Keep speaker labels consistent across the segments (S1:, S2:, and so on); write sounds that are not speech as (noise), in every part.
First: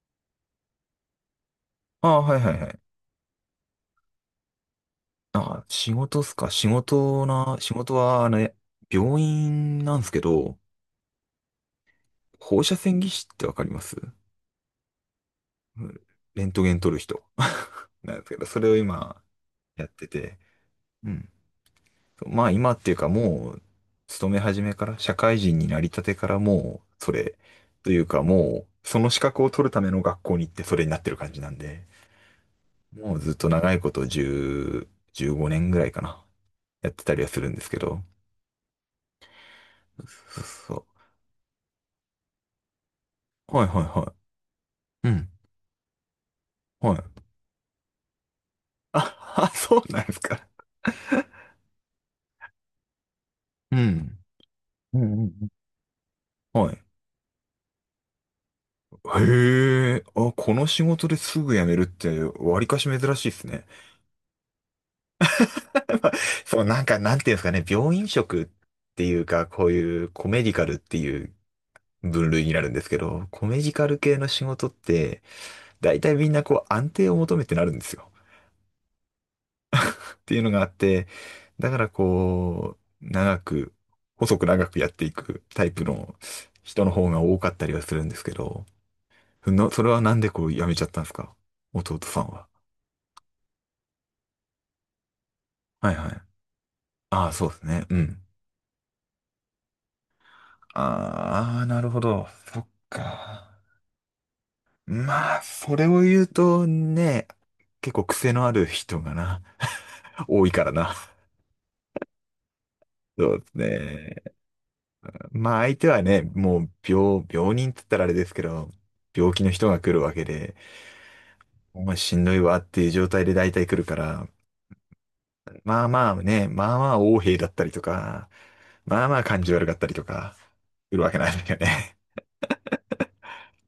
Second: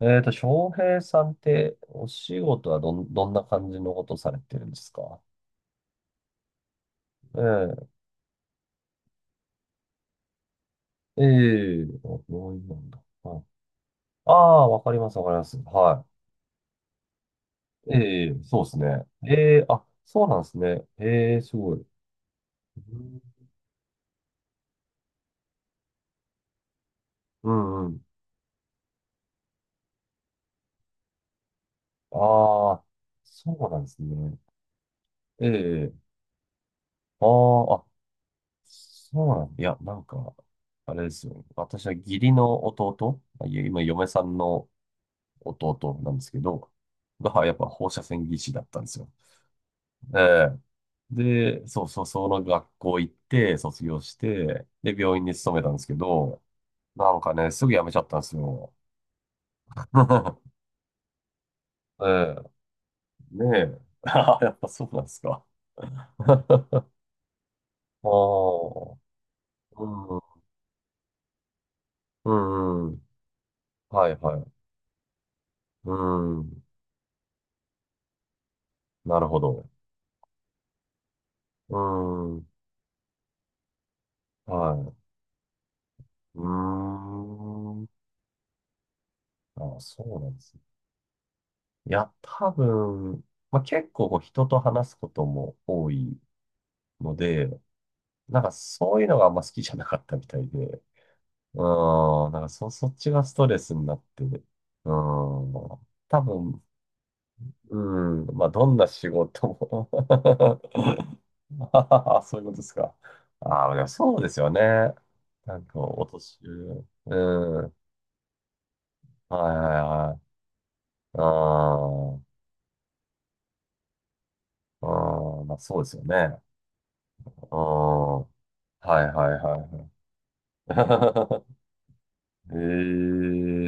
S1: 翔平さんって、お
S2: ああ、はい
S1: 仕
S2: はいは
S1: 事
S2: い。
S1: はどん、どんな感じのことされてるんですか？
S2: あ、仕事っすか。仕事な、仕
S1: え
S2: 事はあれ、病院なんですけど、
S1: え、ええ、あ、病
S2: 放
S1: 院な
S2: 射
S1: ん
S2: 線
S1: だ。
S2: 技師っ
S1: はい、
S2: てわかります？
S1: ああ、わかります、わかります。
S2: うん。
S1: は
S2: レントゲン撮る人。
S1: い。
S2: (laughs) なんで
S1: え
S2: すけ
S1: え、
S2: ど、そ
S1: そう
S2: れ
S1: で
S2: を
S1: すね。
S2: 今
S1: ええ、あ、
S2: やって
S1: そう
S2: て、
S1: なんですね。
S2: うん。
S1: ええ、すごい。
S2: そうまあ今っ
S1: う
S2: ていうか
S1: ん、
S2: もう、勤め始めから、社会人になりたてからもう、それ、
S1: うんう
S2: という
S1: ん。
S2: かもう、その資格を取るための学校に行ってそれになってる感じなんで、
S1: ああ、
S2: もうずっと
S1: そう
S2: 長
S1: な
S2: い
S1: んで
S2: こ
S1: す
S2: と
S1: ね。
S2: 10、15年ぐらい
S1: え
S2: か
S1: え、
S2: な、やってたり
S1: あ
S2: はするんです
S1: あ、
S2: け
S1: あ、
S2: ど、
S1: そうなん、いや、なんか、
S2: そうそう、
S1: あれですよ。私は義理の弟、まあいや
S2: はいは
S1: 今、
S2: い
S1: 嫁
S2: は
S1: さんの
S2: い、うん。
S1: 弟なんですけど、
S2: はい。
S1: がはやっぱ放射線技師だったんですよ。
S2: あそうなんで
S1: え
S2: すか。
S1: え、で、そうそう、その学校行って、
S2: う
S1: 卒業し
S2: ん。
S1: て、で、
S2: うんう
S1: 病
S2: ん
S1: 院に
S2: うん、
S1: 勤めたんですけど、
S2: はい。
S1: なんかね、すぐ辞めちゃったんですよ。
S2: へえ、あ、
S1: (laughs)
S2: この仕事ですぐ辞めるって、
S1: え
S2: わりかし珍しい
S1: え、
S2: です
S1: ね
S2: ね。
S1: え。(laughs) あ、やっぱそうなんですか。
S2: (laughs)
S1: (laughs)
S2: まあ、そう、
S1: あ
S2: なんか、なんていうんですかね、病院食っ
S1: あ、
S2: ていうか、こう
S1: う
S2: いうコ
S1: ん、
S2: メディカルっていう分
S1: う
S2: 類になるんで
S1: ん
S2: す
S1: う
S2: け
S1: ん、
S2: ど、コメディカル
S1: は
S2: 系
S1: い、
S2: の
S1: は
S2: 仕
S1: い。
S2: 事って、
S1: う
S2: 大体みんな
S1: ん、
S2: こう安定を求めてなるんですよ。
S1: なるほど。
S2: っていうのがあって、だ
S1: う
S2: から
S1: ん、は
S2: こう、長く、細く長くやって
S1: い。
S2: いくタイプの
S1: うー
S2: 人の方が多かったりは
S1: ん。
S2: するんですけど、
S1: あ、
S2: それは
S1: そ
S2: なん
S1: う
S2: で
S1: なんで
S2: こう
S1: すね。
S2: やめちゃったんですか、
S1: い
S2: 弟
S1: や、
S2: さんは？
S1: 多分、まあ、結構こう人と話すことも多
S2: はいは
S1: い
S2: い。
S1: の
S2: ああ、そう
S1: で、
S2: ですね。うん。
S1: なんかそういうのがあんま好きじゃなかったみたいで、う
S2: あ
S1: ん、
S2: あ、なるほど。
S1: なんか
S2: そっ
S1: そ、そっちがスト
S2: か。
S1: レスになって、うん、
S2: まあ、そ
S1: 多
S2: れを言う
S1: 分、
S2: とね、
S1: う
S2: 結構
S1: ん、
S2: 癖の
S1: まあ
S2: ある
S1: どんな
S2: 人
S1: 仕
S2: がな、
S1: 事も。
S2: 多いからな。
S1: (laughs) あ、そういうことですか。
S2: そうです
S1: ああ、でもそうで
S2: ね。
S1: すよね。
S2: ま
S1: な
S2: あ
S1: ん
S2: 相
S1: か、
S2: 手は
S1: お
S2: ね、
S1: 年寄
S2: もう
S1: り、う
S2: 病、病
S1: ん、
S2: 人っ
S1: は
S2: て言ったらあれですけど、
S1: い
S2: 病気の人が来るわ
S1: は
S2: けで、
S1: い
S2: お前し
S1: はい。う
S2: んどいわっていう状態で大体来るから、
S1: ん、うん、まあそ
S2: ま
S1: う
S2: あ
S1: ですよ
S2: まあ
S1: ね。
S2: ね、まあまあ横柄だっ
S1: う
S2: たりと
S1: ん、は
S2: か、
S1: いは
S2: まあ
S1: い
S2: まあ感じ
S1: は
S2: 悪かったりとか、来るわけないで
S1: い。
S2: す
S1: (laughs) え
S2: よね。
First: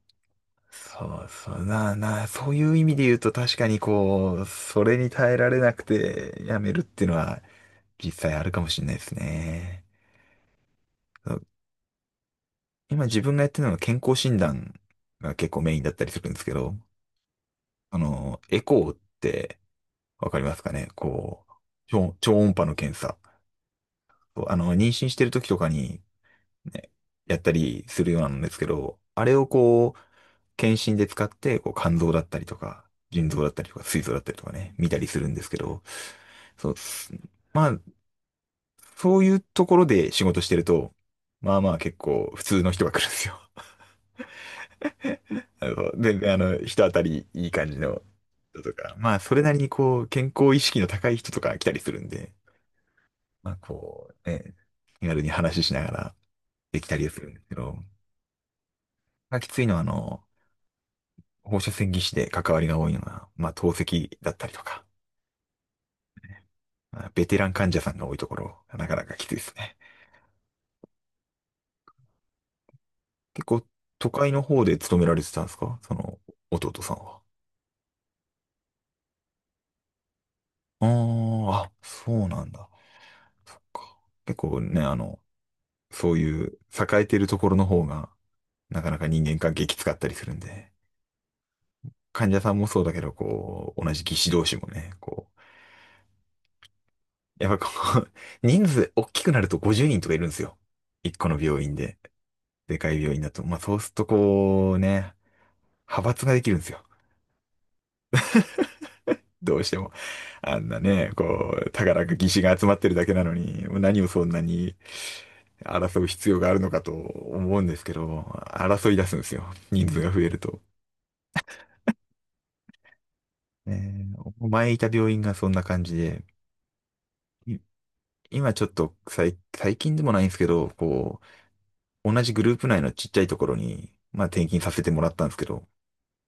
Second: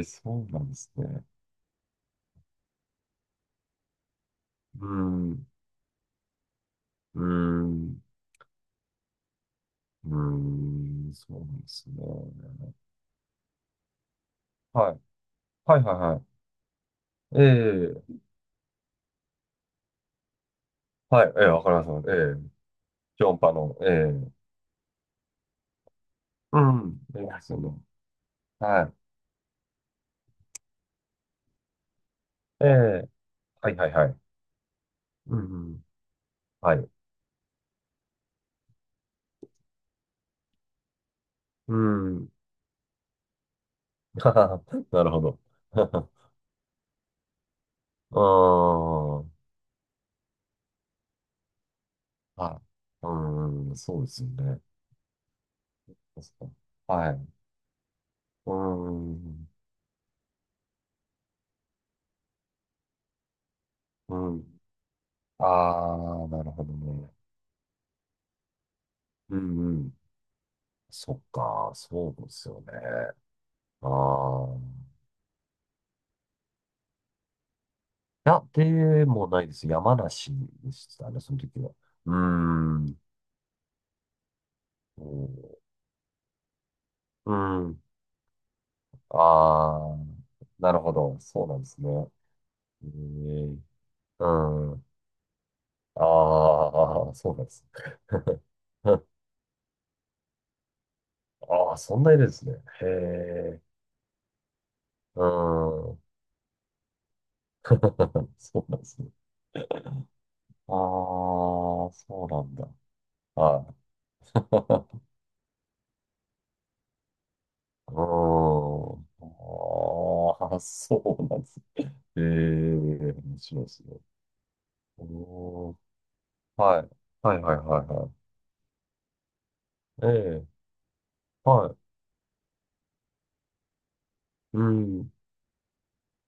S1: え、そうなんです
S2: そ
S1: ね。
S2: うそうなあなあ、そういう意味で言うと確かにこう、そ
S1: う
S2: れに耐え
S1: ん、
S2: られなくてやめるっていうの
S1: う
S2: は
S1: ん、
S2: 実際あるかもしれないですね。
S1: うん、
S2: そ
S1: そう
S2: う、
S1: なんですね。
S2: 今自分がやってるのは健康診断
S1: はい、
S2: が結構メ
S1: は
S2: イン
S1: い、
S2: だっ
S1: はい、
S2: たりす
S1: は
S2: るんですけど、あ
S1: い。ええ、
S2: の、エコーってわかりますかね？
S1: はい、え
S2: こ
S1: え、
S2: う、
S1: わかります。え
S2: 超超
S1: え、
S2: 音波の検査。
S1: ジョンパの、ええ、
S2: あの、妊娠してる時とかに、
S1: う
S2: ね、
S1: ん、え
S2: やっ
S1: え、
S2: た
S1: その、
S2: りするようなんですけ
S1: は
S2: ど、あれをこう、検診で使って、こう、肝臓だったりと
S1: い、え
S2: か、
S1: え、
S2: 腎臓だった
S1: は
S2: り
S1: い、
S2: とか、
S1: はい、
S2: 膵
S1: は
S2: 臓
S1: い。
S2: だったりとかね、見たりするん
S1: う
S2: ですけど、
S1: ん、
S2: そ
S1: は
S2: う、
S1: い、
S2: そういうところで仕事してると、まあま
S1: う
S2: あ結
S1: ん、
S2: 構
S1: (laughs)
S2: 普通の人が来るんですよ。
S1: なるほど。
S2: (laughs) あの、
S1: (laughs)
S2: 全然あの、人当たりいい感じの
S1: う
S2: 人とか、まあ
S1: ーん、
S2: それなりにこう、健康意識の高い人とか来たりするんで、
S1: はい、う
S2: まあ
S1: ーん、そうで
S2: こ
S1: す
S2: う、
S1: よ
S2: ね、
S1: ね。
S2: 気軽に話ししながら
S1: 確かに。
S2: できたりは
S1: は
S2: するんで
S1: い、
S2: すけど、
S1: うー
S2: まあき
S1: ん、
S2: ついのはあの、放射線技師で関わりが多いのは、まあ、透
S1: う
S2: 析だったり
S1: ん。
S2: とか、
S1: ああ、なるほど
S2: ま
S1: ね。
S2: あベテラン患者さんが多いところ、なかなかきつい
S1: う
S2: ですね。
S1: んうん。そっか、そうですよね。
S2: 結構、
S1: あ
S2: 都会の
S1: あ。
S2: 方で勤められてたんですか、その、弟さんは？
S1: いや、でもないです。山梨で
S2: あ
S1: したね、その時
S2: あ、あ、
S1: は。
S2: そ
S1: うー
S2: うなんだ。
S1: ん。
S2: そっか。結構ね、あ
S1: お
S2: の、
S1: ー、
S2: そういう栄えてる
S1: う
S2: ところの
S1: ん。
S2: 方が、なかなか人間関係きつか
S1: あ
S2: っ
S1: あ、
S2: たりするんで、
S1: なるほど。そうなんですね。
S2: 患者さんもそう
S1: え
S2: だけど、
S1: ー、
S2: こう、同じ技師同士も
S1: うん。
S2: ね、こ
S1: ああ、そう
S2: う、
S1: なんで
S2: やっぱ
S1: す。
S2: こう、(laughs) 人数大きく
S1: (laughs)
S2: なると50人とかいるんですよ。一個の病
S1: あ
S2: 院
S1: あ、
S2: で。
S1: そんな色ですね。
S2: で
S1: へ
S2: かい病院だと。まあ、
S1: え。
S2: そうするとこうね、
S1: うん。
S2: 派閥ができるんですよ。
S1: (laughs) そうなんですね。
S2: どうしても。あん
S1: あ
S2: なね、こう、た
S1: あ、
S2: か
S1: そ
S2: だか
S1: う
S2: 義士
S1: な
S2: が
S1: ん
S2: 集
S1: だ。
S2: まってるだけなのに、
S1: は
S2: 何をそんなに
S1: い。
S2: 争う必要があるのかと思うんです
S1: あ
S2: けど、争い
S1: ー
S2: 出すんですよ。人数が増える
S1: あ
S2: と。
S1: ー、そうなんですね。ええ、面白いですね。
S2: ねえ、前いた病院がそんな
S1: おー、
S2: 感じで、
S1: はい。はいはい
S2: い
S1: はいは
S2: 今ちょっと最近で
S1: い。え
S2: もないんです
S1: え、
S2: けど、こ
S1: はい。
S2: う、同じグループ内のちっちゃいところに、まあ転
S1: う
S2: 勤させてもら
S1: ん。
S2: ったんですけど、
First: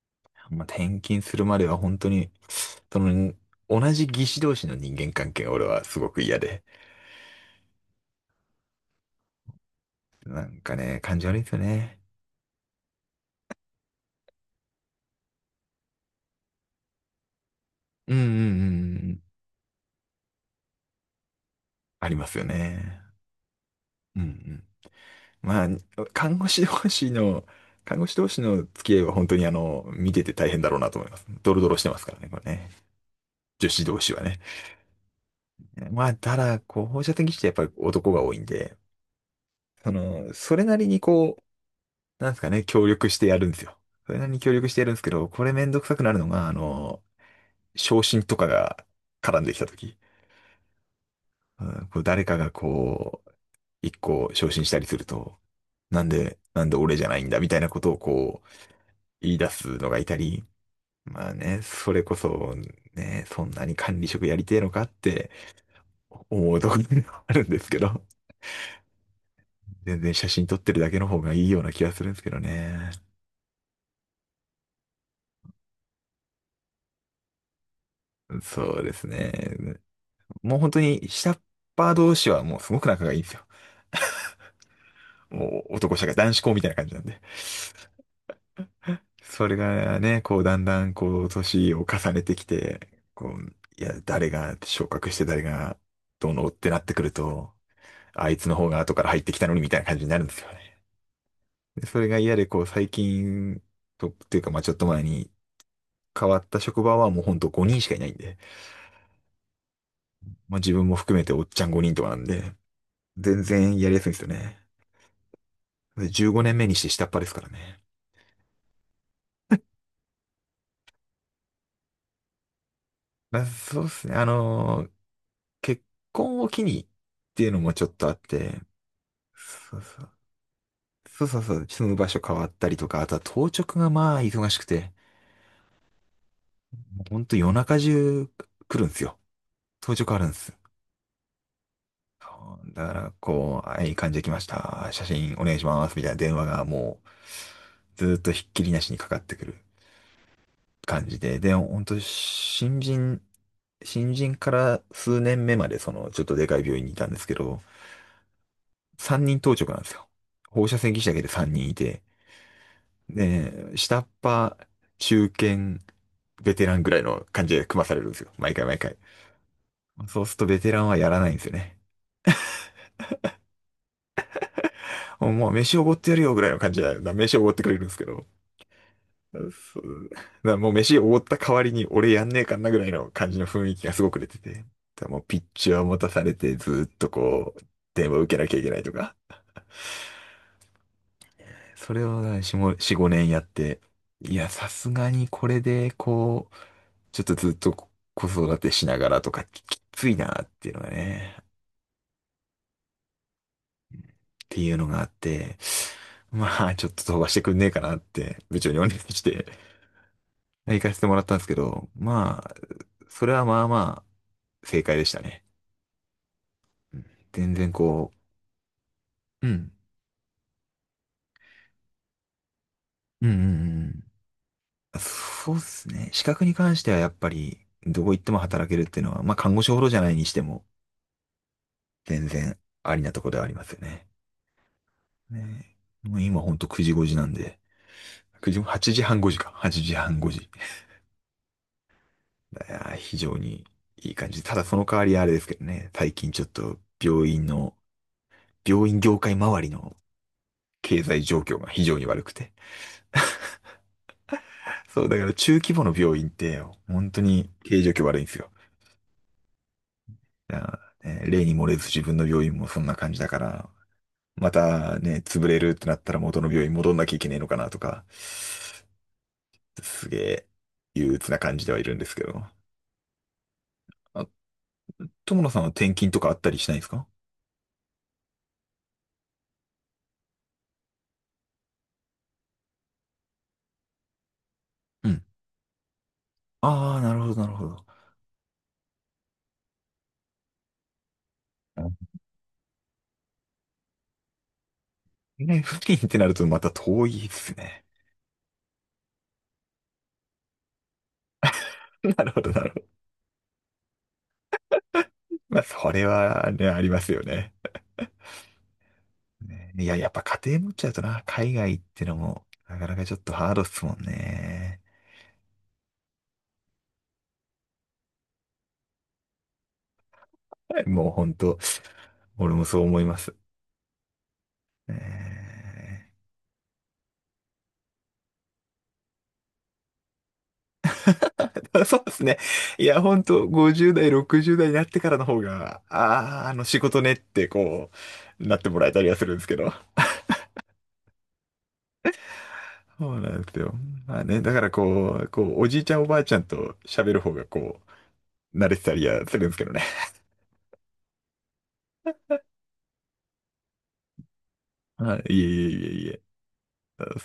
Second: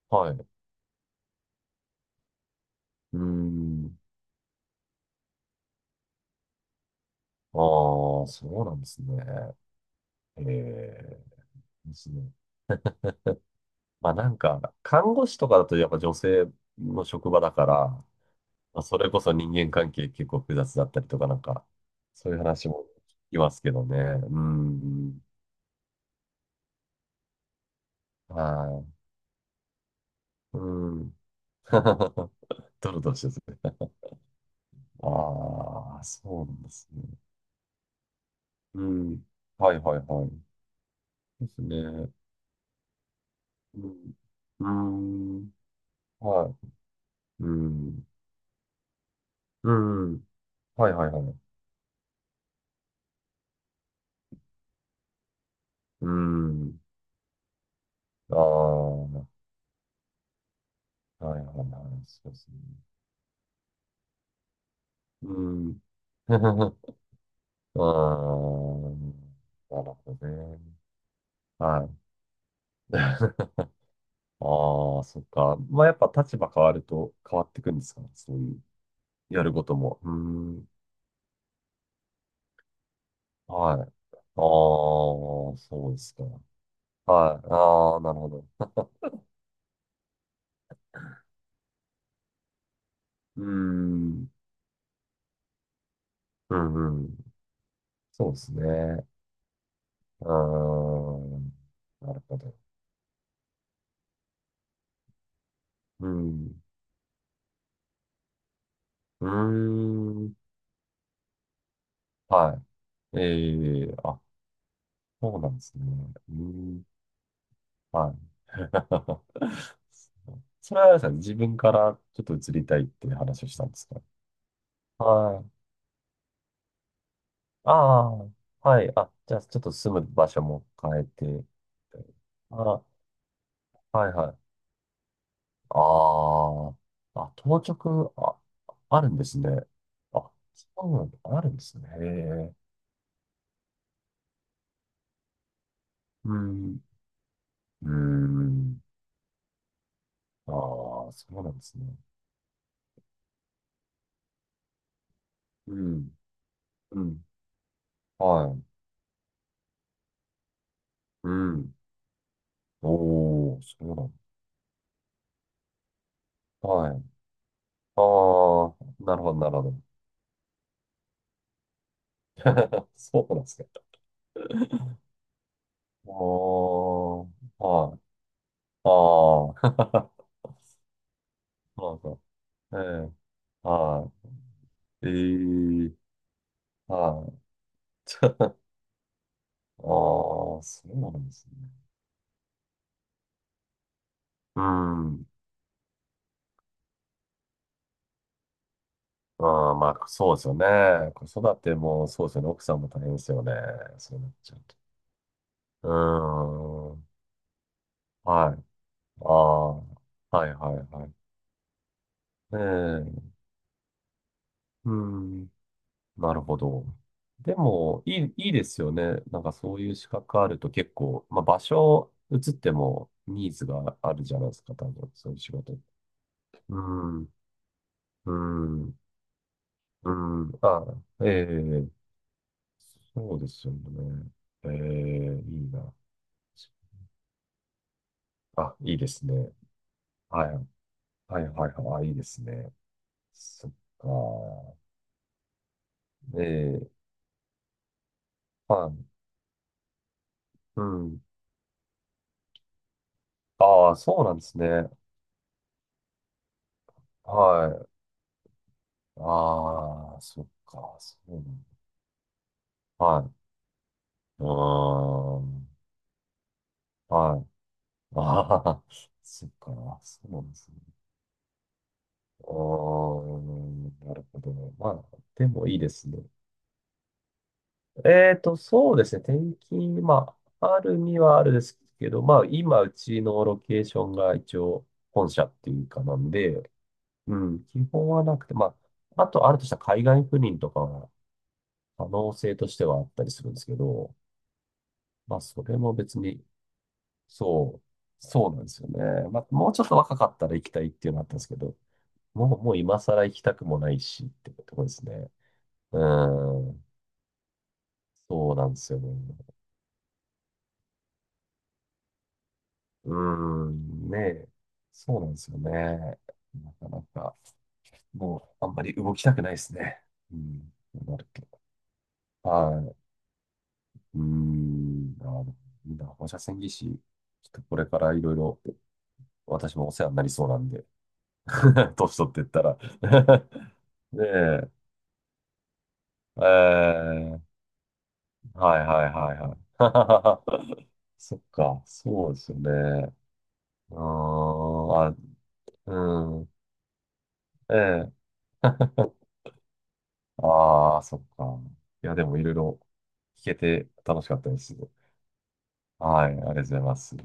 S1: はい。
S2: まあ転勤するまでは本当にそ
S1: う
S2: の、同
S1: ん。
S2: じ技師同士の人間関係が俺はすごく嫌で。
S1: ああ、そうなんですね。え
S2: なんかね、感
S1: え、
S2: じ悪いんですよ
S1: で
S2: ね。
S1: すね。まあなんか、看護師とかだとやっぱ女性の職場だから、ま
S2: うんうんう
S1: あ、そ
S2: ん
S1: れ
S2: う
S1: こ
S2: ん。
S1: そ人間関係結構複雑だったりとかなんか、
S2: ありま
S1: そうい
S2: す
S1: う
S2: よ
S1: 話も
S2: ね。
S1: 聞きますけどね。
S2: うんう
S1: う
S2: ん。
S1: ん。
S2: まあ、看護師同士の、看護師同士の付
S1: は
S2: き合いは本当にあの、見てて大
S1: い。
S2: 変だろうな
S1: う
S2: と思いま
S1: ん。
S2: す。ドロドロしてますからね、
S1: (laughs)
S2: これね。
S1: ドロドロしてるんで
S2: 女
S1: すね。
S2: 子同士はね。
S1: ああ、
S2: まあ、た
S1: そうな
S2: だ、
S1: んで
S2: こう、
S1: す
S2: 放
S1: ね。
S2: 射線技師ってやっぱり男が多いんで、
S1: うん。はい
S2: そ
S1: はいはい。
S2: の、それなりにこ
S1: ですね。
S2: う、なんですかね、協力してやるんですよ。
S1: う
S2: そ
S1: ん。
S2: れなりに協
S1: うー
S2: 力してやるんですけど、これ
S1: ん。
S2: めんどくさくなるのが、
S1: は
S2: あ
S1: い。
S2: の、
S1: う
S2: 昇
S1: ん。
S2: 進とかが絡んできた
S1: う
S2: とき、
S1: ん。はいはいはい。
S2: うん、こう誰かがこう、一個昇進したりすると、な
S1: う
S2: んで、なんで
S1: ん。
S2: 俺じゃないんだみたいなことを
S1: ああ、
S2: こう、
S1: は
S2: 言い出すのがいたり、
S1: い
S2: まあ
S1: はいは
S2: ね、それ
S1: い。
S2: こ
S1: そうです
S2: そ、
S1: ね。
S2: ね、そんなに管理職やりてえのかって
S1: うん。
S2: 思うところ
S1: (laughs) あ
S2: があるんですけど、
S1: あ、なる
S2: 全然
S1: ほ
S2: 写
S1: ど
S2: 真撮っ
S1: ね。
S2: てるだけの方がいいような気
S1: は
S2: が
S1: い。
S2: するんですけどね。
S1: (laughs) ああ、そっか。まあ、やっぱ立場変わると変わってくんですかね。そういう、
S2: そうですね。
S1: やることも。うー
S2: もう
S1: ん。
S2: 本当に下っ端同士はもうすごく仲がいいんですよ。
S1: はい。ああ、
S2: もう
S1: そう
S2: 男
S1: で
S2: 社会、
S1: すか。
S2: 男子校みたいな感じなんで。
S1: はい。ああ、なるほど。(laughs)
S2: それがね、こう、だんだん、こう、年を重ねてきて、こ
S1: うー
S2: う、いや、誰
S1: ん。
S2: が昇格して誰がどうのっ
S1: う
S2: てなってく
S1: んう
S2: る
S1: ん。
S2: と、あ
S1: そう
S2: い
S1: で
S2: つ
S1: す
S2: の方が後か
S1: ね。
S2: ら入ってきたのにみたいな感じになる
S1: う
S2: んですよね。
S1: ーん。
S2: で、それ
S1: な
S2: が
S1: る
S2: 嫌
S1: ほ
S2: で、
S1: ど。
S2: こう、最近、っていうか、まあちょっと前に
S1: う
S2: 変わった
S1: ん。
S2: 職場はもうほんと5人しかいないんで、
S1: うーん。
S2: まあ自分も含めておっちゃん5人とかなんで、
S1: はい。
S2: 全然
S1: え
S2: や
S1: え、
S2: りやすいんで
S1: あ、
S2: すよね。
S1: そうなんですね。
S2: で、15
S1: うー
S2: 年目にし
S1: ん。
S2: て下っ端ですからね。
S1: はい。(laughs) それはあれですか、自分からちょっと移りたいっていう
S2: ま
S1: 話
S2: あ、
S1: をしたんで
S2: そう
S1: す
S2: で
S1: か？
S2: すね。
S1: はい。
S2: 結婚を機にっていうの
S1: あ
S2: もちょっとあって、
S1: あ、はい。あ、じゃあ、ちょっと
S2: そうそ
S1: 住む
S2: う。
S1: 場所も変え
S2: そうそう
S1: て。
S2: そう、住む場所変わったり
S1: あ、
S2: とか、あとは当直が
S1: はい
S2: まあ
S1: は
S2: 忙
S1: い。
S2: しくて、
S1: あ
S2: もうほ
S1: あ、
S2: ん
S1: あ、
S2: と夜
S1: 当
S2: 中
S1: 直、
S2: 中
S1: あ、
S2: 来るんで
S1: あ
S2: す
S1: るん
S2: よ。
S1: ですね。
S2: 当直あるん
S1: あ、
S2: です。
S1: そうなん、あるんですね。へえ。
S2: だから、こう、はい、患者来ました。写真お願いします。みたいな
S1: う
S2: 電話が
S1: ん。
S2: もう、
S1: う
S2: ずーっとひっきりな
S1: ん。
S2: しにかかってくる
S1: あ
S2: 感
S1: あ、
S2: じ
S1: そ
S2: で。
S1: うな
S2: で、
S1: んです
S2: ほん
S1: ね。
S2: と、新人から数年目ま
S1: う
S2: で、その、
S1: ん。
S2: ちょっとでかい病院にい
S1: う
S2: たんで
S1: ん。
S2: すけど、
S1: はい。
S2: 3人当直なんですよ。放射線技師だけで
S1: う
S2: 3人
S1: ん。
S2: いて、ね
S1: お、お、そ
S2: え、
S1: う
S2: 下
S1: な
S2: っ
S1: ん
S2: 端、中堅、ベテ
S1: だ。
S2: ラン
S1: は
S2: ぐらい
S1: い。
S2: の感じで組まされるんですよ。毎回毎
S1: あ
S2: 回。
S1: あ、なるほど、なるほど。
S2: そうするとベテランはやらないんですよね。
S1: (laughs) そうなんですか。
S2: もう飯おごってやるよぐらいの感じで、だから
S1: おー、
S2: 飯おごってくれるんで
S1: は
S2: す
S1: い。
S2: けど。
S1: ああ、
S2: そうだからもう飯おごった代わり
S1: (laughs)
S2: に
S1: そう
S2: 俺
S1: そ
S2: やんねえかんな
S1: う。
S2: ぐらいの
S1: え
S2: 感じの雰
S1: え、
S2: 囲気がすご
S1: は
S2: く出てて。だか
S1: い。
S2: ら
S1: え
S2: もうピッチを
S1: え、
S2: 持たされてずーっと
S1: はい。
S2: こう、電話を受けな
S1: (laughs)
S2: きゃいけないとか。
S1: ああ、そうなんですね。
S2: それを4、5年やって、いや、
S1: う
S2: さすが
S1: ん。
S2: にこれでこう、ちょっとずっと子育てしながらとかき
S1: ああ、
S2: き
S1: ま
S2: つ
S1: あ、
S2: い
S1: そうで
S2: なっ
S1: すよね。
S2: ていうのが
S1: 子
S2: ね、
S1: 育てもそうですよね。奥さんも大変ですよね。そう
S2: っ
S1: なっちゃ
S2: て
S1: う
S2: い
S1: と。
S2: うのがあって、
S1: う
S2: まあちょっ
S1: ーん。
S2: と飛ばしてくんねえかなって
S1: は
S2: 部
S1: い。
S2: 長にお願いし
S1: あ
S2: て
S1: あ、はいは
S2: 行
S1: い
S2: かせて
S1: は
S2: もらったんですけど、まあ、
S1: い。ね
S2: そ
S1: え。
S2: れはまあまあ正
S1: う
S2: 解でしたね。
S1: ん。なるほど。
S2: うん、全
S1: で
S2: 然
S1: も、
S2: こ
S1: いい、いいですよね。なん
S2: う、う
S1: か
S2: ん。
S1: そういう資格あると結構、まあ場所移っても
S2: うんうんう
S1: ニーズ
S2: ん
S1: があるじゃないですか。多
S2: うん、
S1: 分、そういう
S2: そ
S1: 仕
S2: うで
S1: 事っ
S2: す
S1: て。
S2: ね。資格に関
S1: う
S2: してはやっ
S1: ん。
S2: ぱりどこ行っ
S1: う
S2: ても働けるっ
S1: ん。
S2: ていうのは、まあ看護師ほどじゃな
S1: う
S2: いにして
S1: ん。
S2: も
S1: ああ、ええ、
S2: 全然ありなところ
S1: そ
S2: で
S1: う
S2: はあ
S1: で
S2: りま
S1: す
S2: す
S1: よ
S2: よね。
S1: ね。ええ、いい
S2: ね、
S1: な。
S2: もう今ほんと9時5時なんで、9時、
S1: あ、
S2: 8
S1: いいで
S2: 時半
S1: す
S2: 5
S1: ね。
S2: 時か。8時半5時。
S1: は
S2: い
S1: い。はいはいはい。あ、いいですね。
S2: やー非常に
S1: そっか。
S2: いい感じ。ただその代わりあれですけどね、最近ちょっと
S1: ええ、は
S2: 病院
S1: い。
S2: 業界周りの
S1: う
S2: 経
S1: ん。
S2: 済状況が非常に悪くて。
S1: ああ、そうなんですね。
S2: そう、だから中規模の病院って本当に経営
S1: は
S2: 状況悪いんですよ。
S1: い。ああ、そっ
S2: だか
S1: か。
S2: ら
S1: そ
S2: ね
S1: うな
S2: 例に漏
S1: ん
S2: れず自分の病院もそんな
S1: だ。
S2: 感じ
S1: は
S2: だ
S1: い。
S2: から、
S1: う
S2: またね、
S1: ー
S2: 潰れ
S1: ん。
S2: るってなったら元の病院戻んなきゃいけね
S1: は
S2: えの
S1: い。
S2: かなとか、
S1: (laughs) ああ、そっか。
S2: すげ
S1: そうな
S2: え
S1: んですね。
S2: 憂鬱な感じではいるんですけ
S1: う
S2: ど。
S1: ーん。なる
S2: あ、
S1: ほどね。まあ、
S2: 友
S1: で
S2: 野さん
S1: も
S2: は
S1: いい
S2: 転
S1: です
S2: 勤
S1: ね。
S2: とかあったりしないんですか？
S1: そうですね。転勤、まあ、あるにはあるですけど、まあ、今、うちのロケーションが一応、
S2: うん、
S1: 本社っていうかなんで、
S2: ああ、なるほど、
S1: う
S2: なる
S1: ん、
S2: ほ
S1: 基
S2: ど。
S1: 本はなくて、まあ、あと、あるとしたら海外赴任とかは、可能性としてはあったりするんですけど、まあ、
S2: ね、
S1: それ
S2: 付
S1: も
S2: 近って
S1: 別
S2: なる
S1: に、
S2: とまた遠いです
S1: そう、
S2: ね。
S1: そうなんですよね。まあ、もうちょっと若かったら行きたいっていうのはあったんですけど、
S2: (laughs) なるほど、
S1: も
S2: な
S1: う、
S2: る
S1: もう
S2: ほど。
S1: 今更行きたくもないし、ってとこですね。
S2: まあ、そ
S1: う
S2: れはね、あ
S1: ん、
S2: りますよね。
S1: そうなんですよね。
S2: ね、いや、やっぱ家庭持っちゃうとな、海外ってのも、なかなか
S1: う
S2: ちょっとハードっ
S1: ー
S2: すもん
S1: ん、ねえ。
S2: ね。
S1: そうなんですよね。なかなか、もう、あんまり動きたくないですね。うん、そ
S2: もう
S1: うな
S2: ほ
S1: る
S2: んと、
S1: と。
S2: 俺もそ
S1: は
S2: う
S1: い。
S2: 思います。
S1: うー
S2: え
S1: ん、あの、みんな、
S2: ー
S1: 放射線技師、ちょっとこれからいろいろ、私もお世話になりそうなんで、
S2: (laughs)
S1: (laughs)
S2: そうで
S1: 年
S2: す
S1: 取っ
S2: ね。
S1: てったら。
S2: いや、ほんと、
S1: (laughs)
S2: 50代、
S1: ね
S2: 60代
S1: え、
S2: になってからの方が、
S1: え
S2: ああ、あの仕事ねっ
S1: ー、
S2: て、こう、なって
S1: は
S2: も
S1: い
S2: らえた
S1: は
S2: り
S1: い
S2: はする
S1: は
S2: ん
S1: い
S2: ですけど。
S1: はい。(laughs) そっか、そうですよね。
S2: そうなんですよ。
S1: うー
S2: まあね、だから
S1: ん、あ、
S2: こう、おじいちゃんおば
S1: う
S2: あちゃん
S1: ん、
S2: と喋る方がこ
S1: え
S2: う、慣
S1: え。
S2: れてたり
S1: (laughs)
S2: はするんですけどね。(laughs)
S1: ああ、そっか。いや、でもいろいろ聞けて楽しかったです。
S2: はい、いえいえいえいえ。
S1: はい、ありがとうございます。